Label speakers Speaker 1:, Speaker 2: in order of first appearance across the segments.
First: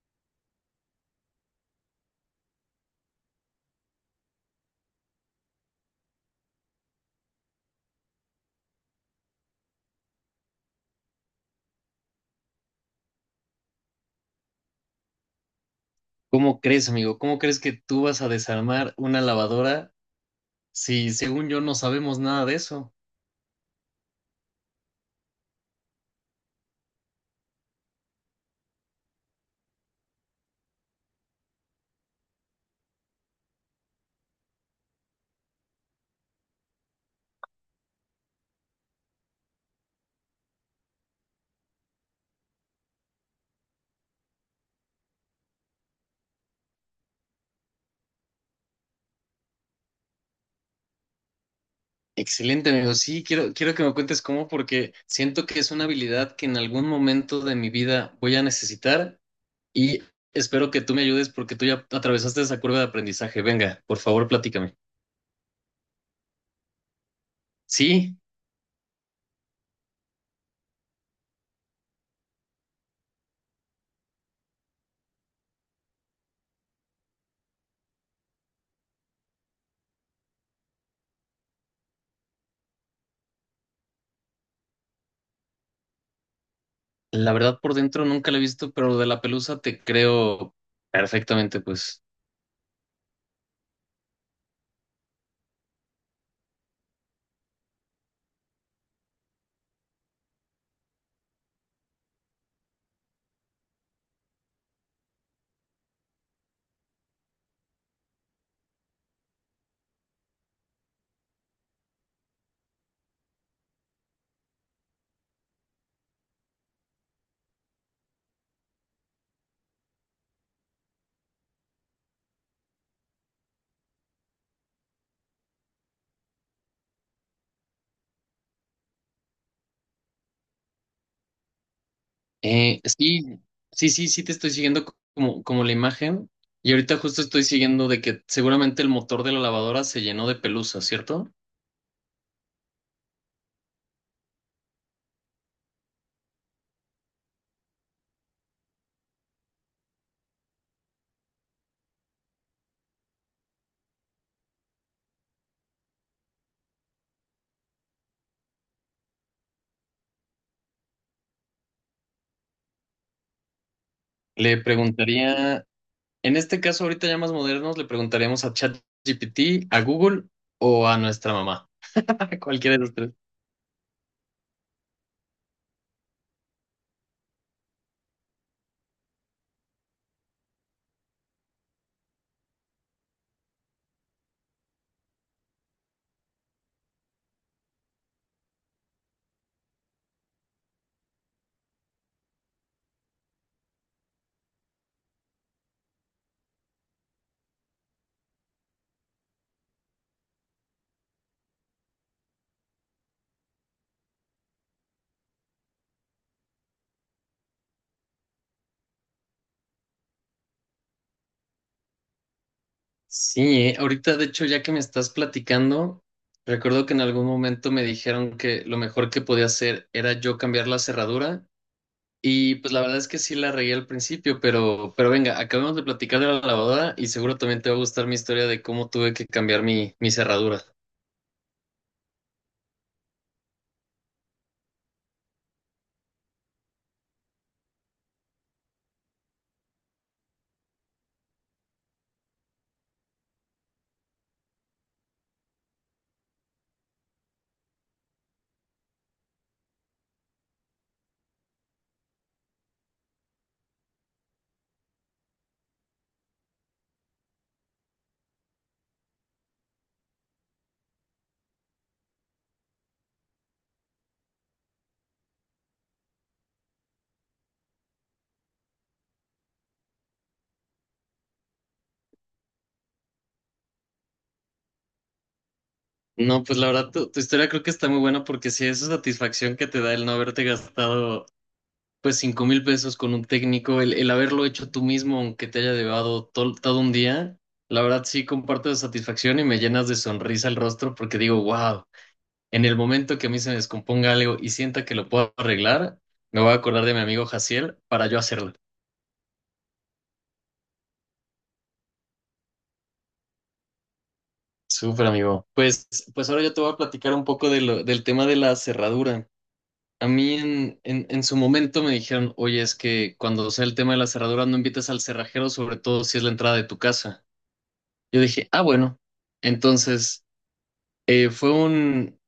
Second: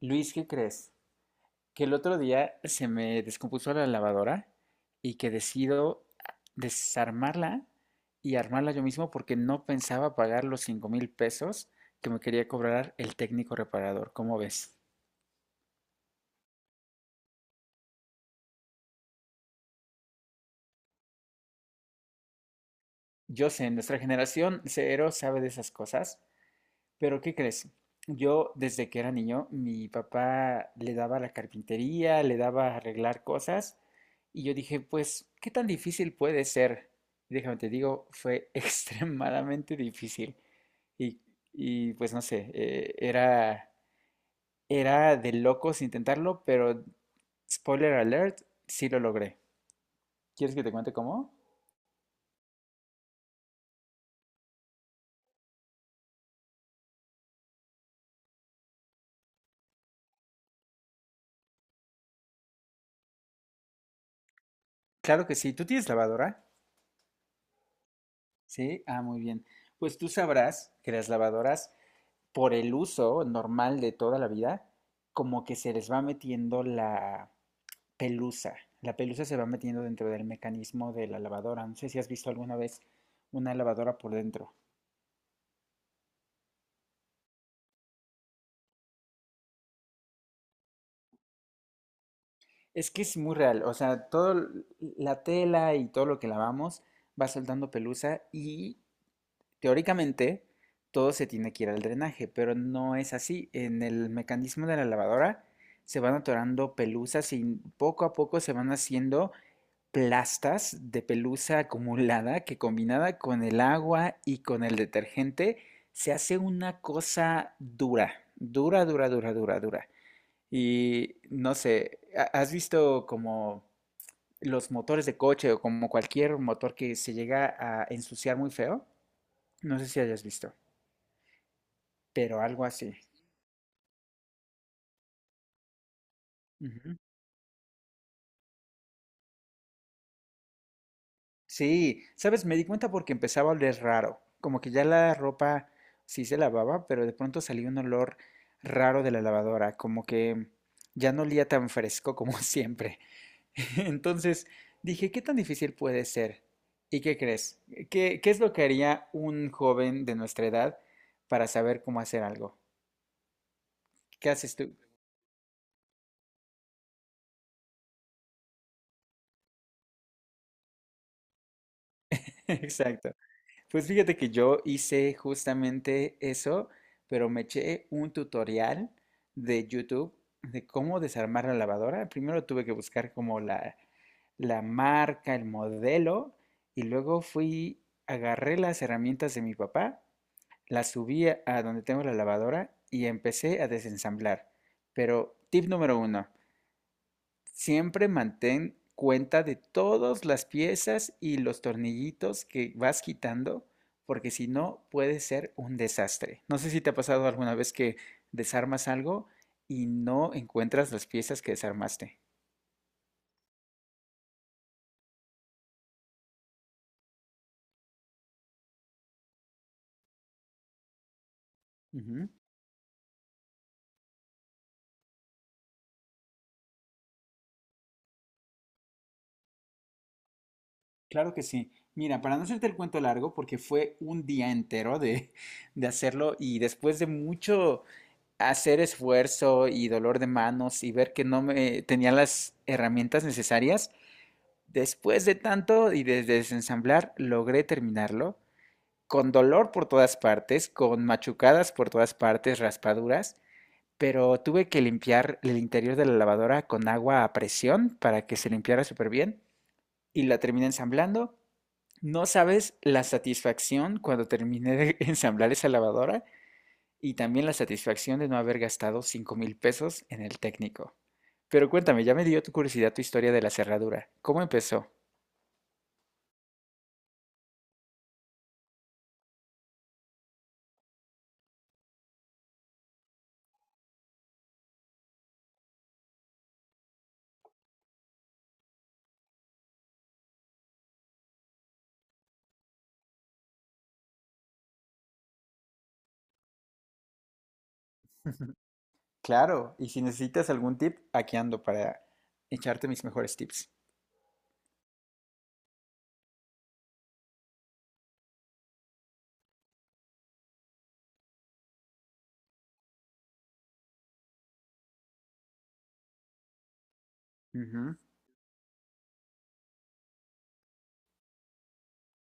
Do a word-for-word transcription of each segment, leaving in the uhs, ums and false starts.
Speaker 1: Luis, ¿qué crees? Que el otro día se me descompuso la lavadora y que decido desarmarla y armarla yo mismo porque no pensaba pagar los cinco mil pesos que me quería cobrar el técnico reparador. ¿Cómo ves?
Speaker 2: ¿Cómo crees, amigo? ¿Cómo crees que tú vas a desarmar una lavadora si, según yo, no sabemos nada de eso?
Speaker 1: Yo sé, nuestra generación cero sabe de esas cosas, pero ¿qué crees? Yo desde que era niño, mi papá le daba a la carpintería, le daba a arreglar cosas y yo dije, pues, ¿qué tan difícil puede ser? Y déjame te digo, fue extremadamente difícil y, y, pues no sé, eh, era, era de locos intentarlo, pero spoiler alert, sí lo logré. ¿Quieres que te cuente cómo?
Speaker 2: Excelente, amigo. Sí, quiero, quiero que me cuentes cómo, porque siento que es una habilidad que en algún momento de mi vida voy a necesitar y espero que tú me ayudes porque tú ya atravesaste esa curva de aprendizaje. Venga, por favor, platícame.
Speaker 1: Claro que sí, ¿tú tienes lavadora?
Speaker 2: Sí,
Speaker 1: Sí, ah, muy bien. Pues tú sabrás que las lavadoras por el uso normal de toda la vida, como que se les va metiendo la pelusa. La pelusa se va metiendo dentro del mecanismo de la lavadora. No sé si has visto alguna vez una lavadora por dentro.
Speaker 2: la verdad por dentro nunca la he visto, pero lo de la pelusa te creo perfectamente, pues.
Speaker 1: Es que es muy real, o sea, toda la tela y todo lo que lavamos va soltando pelusa y teóricamente todo se tiene que ir al drenaje, pero no es así. En el mecanismo de la lavadora se van atorando pelusas y poco a poco se van haciendo plastas de pelusa acumulada que combinada con el agua y con el detergente se hace una cosa dura, dura, dura, dura, dura, dura. Y no sé, ¿ha- ¿has visto como los motores de coche o como cualquier motor que se llega a ensuciar muy feo? No sé si hayas visto, pero algo
Speaker 2: Eh,
Speaker 1: así.
Speaker 2: sí, sí, sí, sí te estoy siguiendo co- como, como la imagen. Y ahorita justo estoy siguiendo de que seguramente el motor de la lavadora se llenó de pelusa, ¿cierto?
Speaker 1: Sí, sabes, me di cuenta porque empezaba a oler raro, como que ya la ropa sí se lavaba, pero de pronto salía un olor raro de la lavadora, como que ya no olía tan fresco como siempre. Entonces dije, ¿qué tan difícil puede ser? ¿Y qué crees? ¿Qué, ¿qué es lo que haría un joven de nuestra edad para saber cómo hacer algo? ¿Qué haces
Speaker 2: Le
Speaker 1: tú?
Speaker 2: preguntaría, en este caso ahorita ya más modernos, le preguntaríamos a ChatGPT, a Google o a nuestra mamá. Cualquiera de los tres.
Speaker 1: Exacto. Pues fíjate que yo hice justamente eso, pero me eché un tutorial de YouTube de cómo desarmar la lavadora. Primero tuve que buscar como la, la marca, el modelo, y luego fui, agarré las herramientas de mi papá, las subí a a donde tengo la lavadora y empecé a desensamblar. Pero tip número uno, siempre mantén cuenta de todas las piezas y los tornillitos que vas quitando, porque si no puede ser un desastre. No sé si te ha pasado alguna vez que desarmas algo y no encuentras las piezas que desarmaste.
Speaker 2: Sí, eh, ahorita de hecho ya que me estás platicando, recuerdo que en algún momento me dijeron que lo mejor que podía hacer era yo cambiar la cerradura.
Speaker 1: Ujú.
Speaker 2: Y pues la verdad es que sí la regué al principio, pero, pero venga, acabamos de platicar de la lavadora y seguro también te va a gustar mi historia de cómo tuve que cambiar mi, mi cerradura.
Speaker 1: Claro que sí. Mira, para no hacerte el cuento largo, porque fue un día entero de, de hacerlo y después de mucho hacer esfuerzo y dolor de manos y ver que no me tenía las herramientas necesarias, después de tanto y de desensamblar, logré terminarlo, con dolor por todas partes, con machucadas por todas partes, raspaduras, pero tuve que limpiar el interior de la lavadora con agua a presión para que se limpiara súper bien y la terminé ensamblando. No sabes la satisfacción cuando terminé de ensamblar esa lavadora y también la satisfacción de no haber gastado cinco mil pesos en el técnico. Pero cuéntame, ya me dio tu curiosidad tu historia de la cerradura. ¿Cómo empezó?
Speaker 2: No, pues la verdad, tu, tu historia creo que está muy buena porque sí, esa satisfacción que te da el no haberte gastado pues cinco mil pesos con un técnico, el, el haberlo hecho tú mismo, aunque te haya llevado todo, todo un día, la verdad sí comparto esa satisfacción y me llenas de sonrisa el rostro porque digo, wow. En el momento que a mí se me descomponga algo y sienta que lo puedo arreglar, me voy a acordar de mi amigo Jaciel para yo hacerlo.
Speaker 1: Claro, y si necesitas algún tip, aquí ando para echarte mis mejores tips.
Speaker 2: Súper amigo. Pues, pues ahora yo te voy a platicar un poco de lo- del tema de la cerradura. A mí en, en, en su momento me dijeron, oye, es que cuando sea el tema de la cerradura no invites al cerrajero, sobre todo si es la entrada de tu casa.
Speaker 1: Ujú,
Speaker 2: Yo dije, ah, bueno. Entonces, eh, fue un,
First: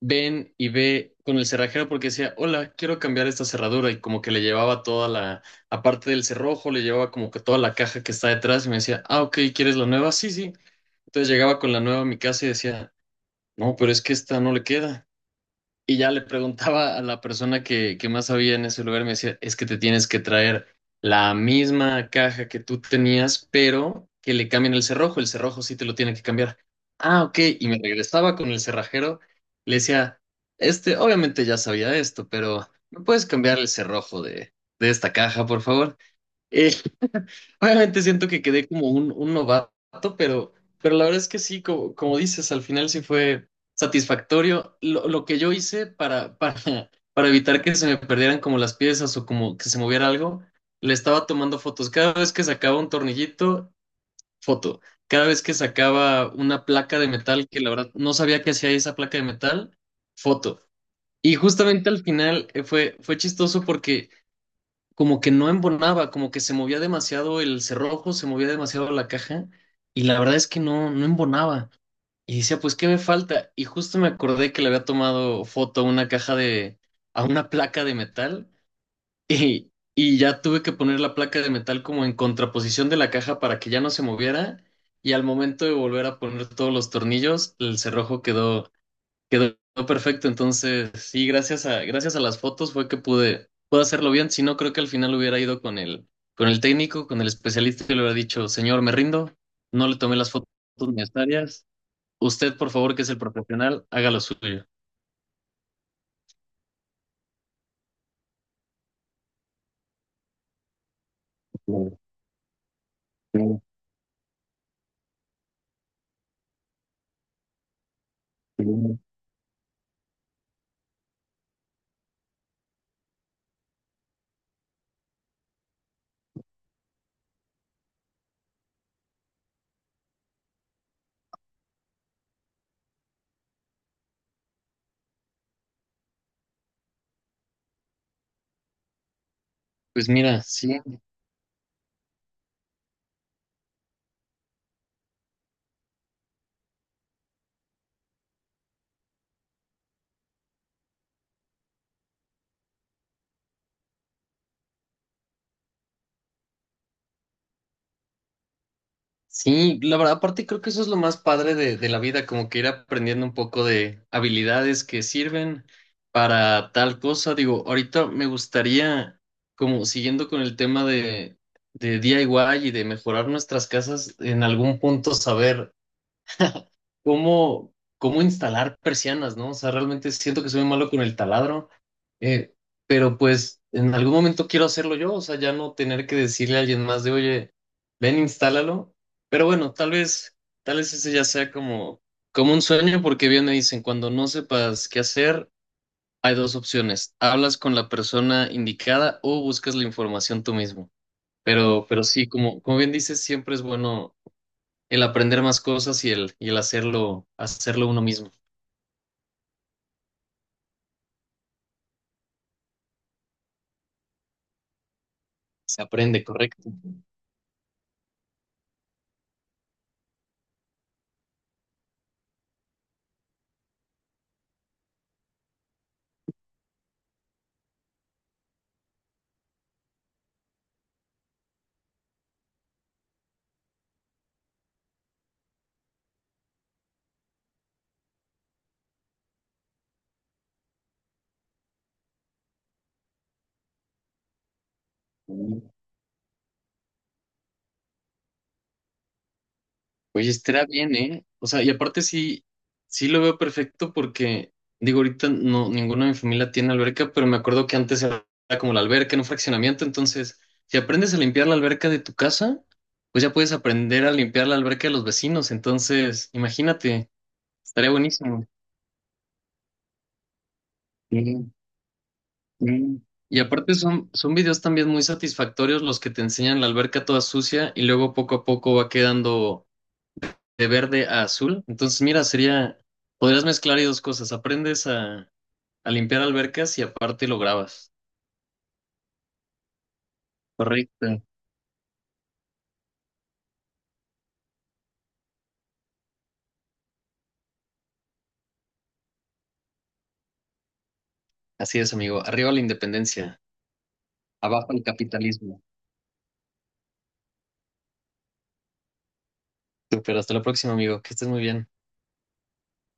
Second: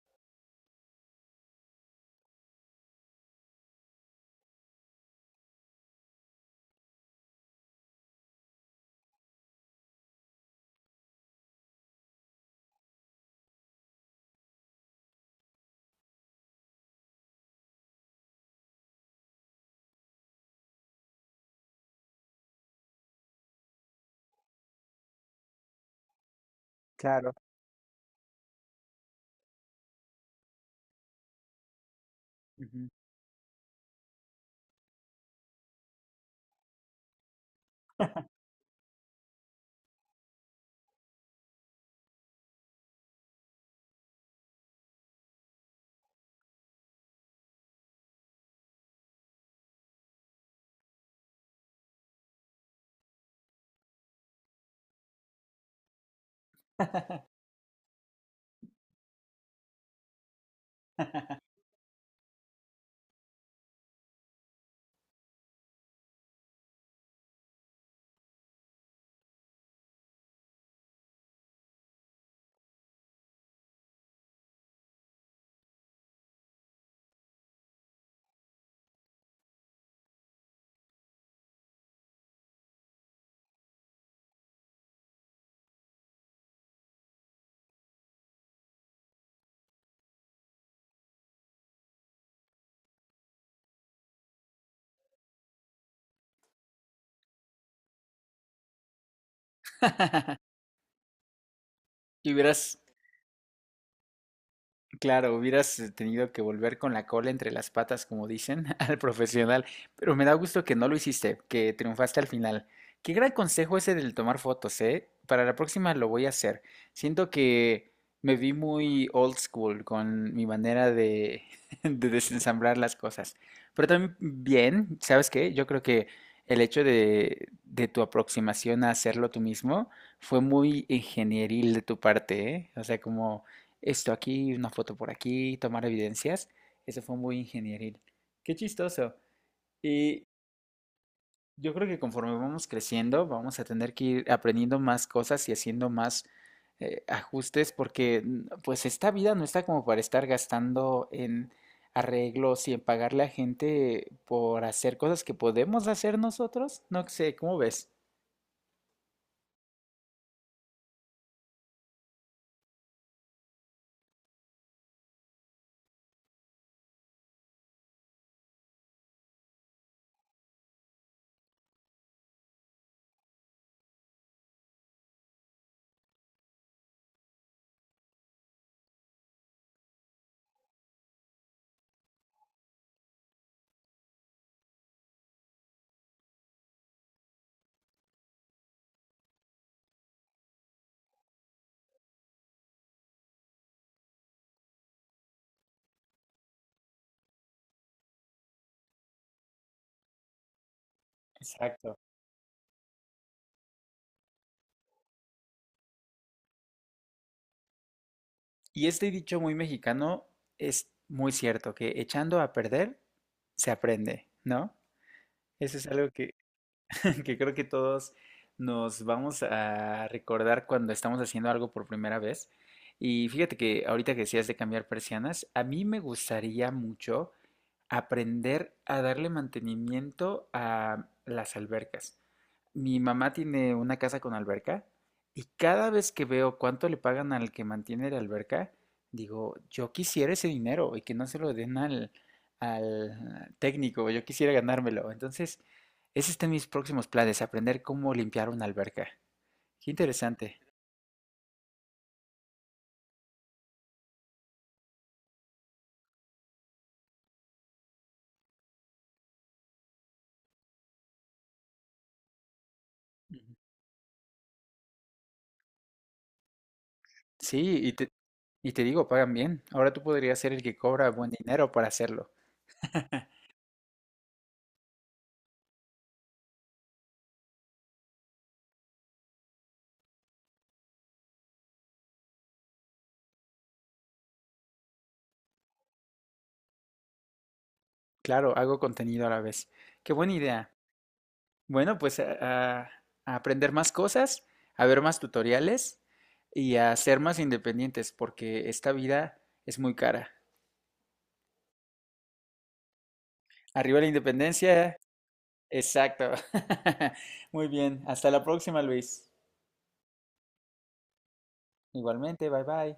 Speaker 2: ven y ve con el cerrajero porque decía, hola, quiero cambiar esta cerradura y como que le llevaba toda la, aparte del cerrojo, le llevaba como que toda la caja que está detrás y me decía, ah, ok, ¿quieres la nueva? Sí, sí. Entonces llegaba con la nueva a mi casa y decía, no, pero es que esta no le queda. Y ya le preguntaba a la persona que, que más sabía en ese lugar, me decía, es que te tienes que traer la misma caja que tú tenías, pero que le cambien el cerrojo, el cerrojo sí te lo tiene que cambiar. Ah,
Speaker 1: claro.
Speaker 2: ok, y me regresaba con el cerrajero, le decía, este, obviamente ya sabía esto, pero
Speaker 1: Ujú.
Speaker 2: ¿me puedes cambiar el cerrojo de, de esta caja, por favor? Eh, obviamente siento que quedé como un, un novato, pero, pero la verdad es que sí, como, como dices, al final sí fue satisfactorio lo, lo que yo hice para, para, para evitar que se me perdieran como las piezas o como que se moviera algo. Le estaba tomando fotos. Cada vez que sacaba un tornillito, foto. Cada vez que sacaba una placa de metal, que la verdad no sabía qué hacía esa placa de metal, foto. Y justamente al final eh, fue, fue chistoso porque como que no embonaba, como que se movía demasiado el cerrojo, se movía demasiado la caja y la verdad es que no, no embonaba. Y decía, pues, ¿qué me falta? Y justo me acordé que le había tomado foto a una caja de, a una placa de metal y, y ya tuve que poner la placa de metal como en contraposición de la caja para que ya no se moviera y al momento de volver a poner todos los tornillos, el cerrojo quedó, quedó perfecto, entonces sí, gracias a, gracias a las fotos fue que pude, pude hacerlo bien, si no creo que al final hubiera ido con el, con el técnico, con el especialista y le hubiera dicho, señor, me rindo, no le tomé las fotos necesarias,
Speaker 1: Y
Speaker 2: usted por
Speaker 1: hubieras
Speaker 2: favor que es el profesional, haga lo suyo.
Speaker 1: Claro, hubieras eh, tenido que volver con la cola entre las patas, como dicen, al profesional, pero me da gusto que no lo hiciste, que triunfaste al final. Qué gran consejo ese del tomar fotos, ¿eh? Para la próxima lo voy a hacer. Siento que me vi muy old school con mi manera de, de desensamblar las cosas. Pero también bien, ¿sabes qué? Yo creo que el hecho de, de tu aproximación a hacerlo tú mismo fue muy ingenieril de tu parte, ¿eh? O sea, como esto aquí, una foto por aquí, tomar evidencias. Eso fue muy ingenieril. Qué chistoso.
Speaker 2: Pues
Speaker 1: Y
Speaker 2: mira, sí,
Speaker 1: yo creo que conforme vamos creciendo, vamos a tener que ir aprendiendo más cosas y haciendo más eh, ajustes porque mm, pues esta vida no está como para estar gastando en arreglos y en pagarle a gente por hacer cosas que podemos hacer nosotros. No sé, ¿cómo ves?
Speaker 2: sí, la verdad, aparte creo que eso es lo más padre de, de la vida, como que ir aprendiendo un poco de habilidades que sirven para tal cosa. Digo, ahorita me gustaría, como siguiendo con el tema de, de DIY y y de mejorar nuestras casas, en algún punto saber cómo, cómo instalar persianas, ¿no? O sea, realmente siento que soy muy malo con el taladro, eh, pero pues en algún momento quiero hacerlo yo, o sea, ya no tener que decirle a alguien más de, oye, ven, instálalo. Pero bueno, tal vez, tal vez ese ya sea como, como un sueño, porque bien me dicen, cuando no sepas qué hacer, hay dos opciones, hablas con la persona indicada o buscas la información tú mismo. Pero,
Speaker 1: Exacto.
Speaker 2: pero sí, como, como bien dices, siempre es bueno el aprender más cosas y el, y el hacerlo, hacerlo uno mismo.
Speaker 1: Y este dicho muy mexicano es muy cierto, que echando a perder se aprende, ¿no? Eso
Speaker 2: Se
Speaker 1: es algo
Speaker 2: aprende,
Speaker 1: que,
Speaker 2: correcto.
Speaker 1: que creo que todos nos vamos a recordar cuando estamos haciendo algo por primera vez. Y fíjate que ahorita que decías de cambiar persianas, a mí me gustaría mucho aprender a darle mantenimiento a las albercas. Mi mamá tiene una casa con alberca y cada vez que veo cuánto le pagan al que mantiene la alberca, digo, yo quisiera ese dinero y que no se lo den al, al técnico, yo quisiera ganármelo. Entonces,
Speaker 2: Oye,
Speaker 1: ese está en mis próximos planes, aprender cómo limpiar una alberca. Qué interesante.
Speaker 2: estará bien, ¿eh? O sea, y aparte sí, sí lo veo perfecto porque, digo, ahorita no, ninguna de mi familia tiene alberca, pero me acuerdo que antes era como la alberca en un fraccionamiento, entonces, si aprendes a limpiar la alberca de tu casa, pues ya puedes aprender a limpiar la alberca de los vecinos, entonces, imagínate,
Speaker 1: Sí,
Speaker 2: estaría
Speaker 1: y te,
Speaker 2: buenísimo.
Speaker 1: y te digo, pagan bien. Ahora tú podrías ser el que cobra buen
Speaker 2: Sí.
Speaker 1: dinero para hacerlo.
Speaker 2: Mm. Y aparte son, son videos también muy satisfactorios los que te enseñan la alberca toda sucia y luego poco a poco va quedando de verde a azul. Entonces, mira, sería, podrías mezclar ahí dos cosas. Aprendes a, a limpiar albercas y aparte lo grabas.
Speaker 1: Claro, hago contenido a la vez. Qué buena idea.
Speaker 2: Correcto.
Speaker 1: Bueno, pues a, a- a aprender más cosas, a ver más tutoriales y a ser más independientes, porque esta vida es muy cara.
Speaker 2: Así es, amigo. Arriba la independencia,
Speaker 1: Arriba la
Speaker 2: abajo el
Speaker 1: independencia.
Speaker 2: capitalismo.
Speaker 1: Exacto. Muy bien. Hasta la próxima, Luis.
Speaker 2: Super, hasta la próxima, amigo. Que estés muy bien.
Speaker 1: Igualmente, bye bye.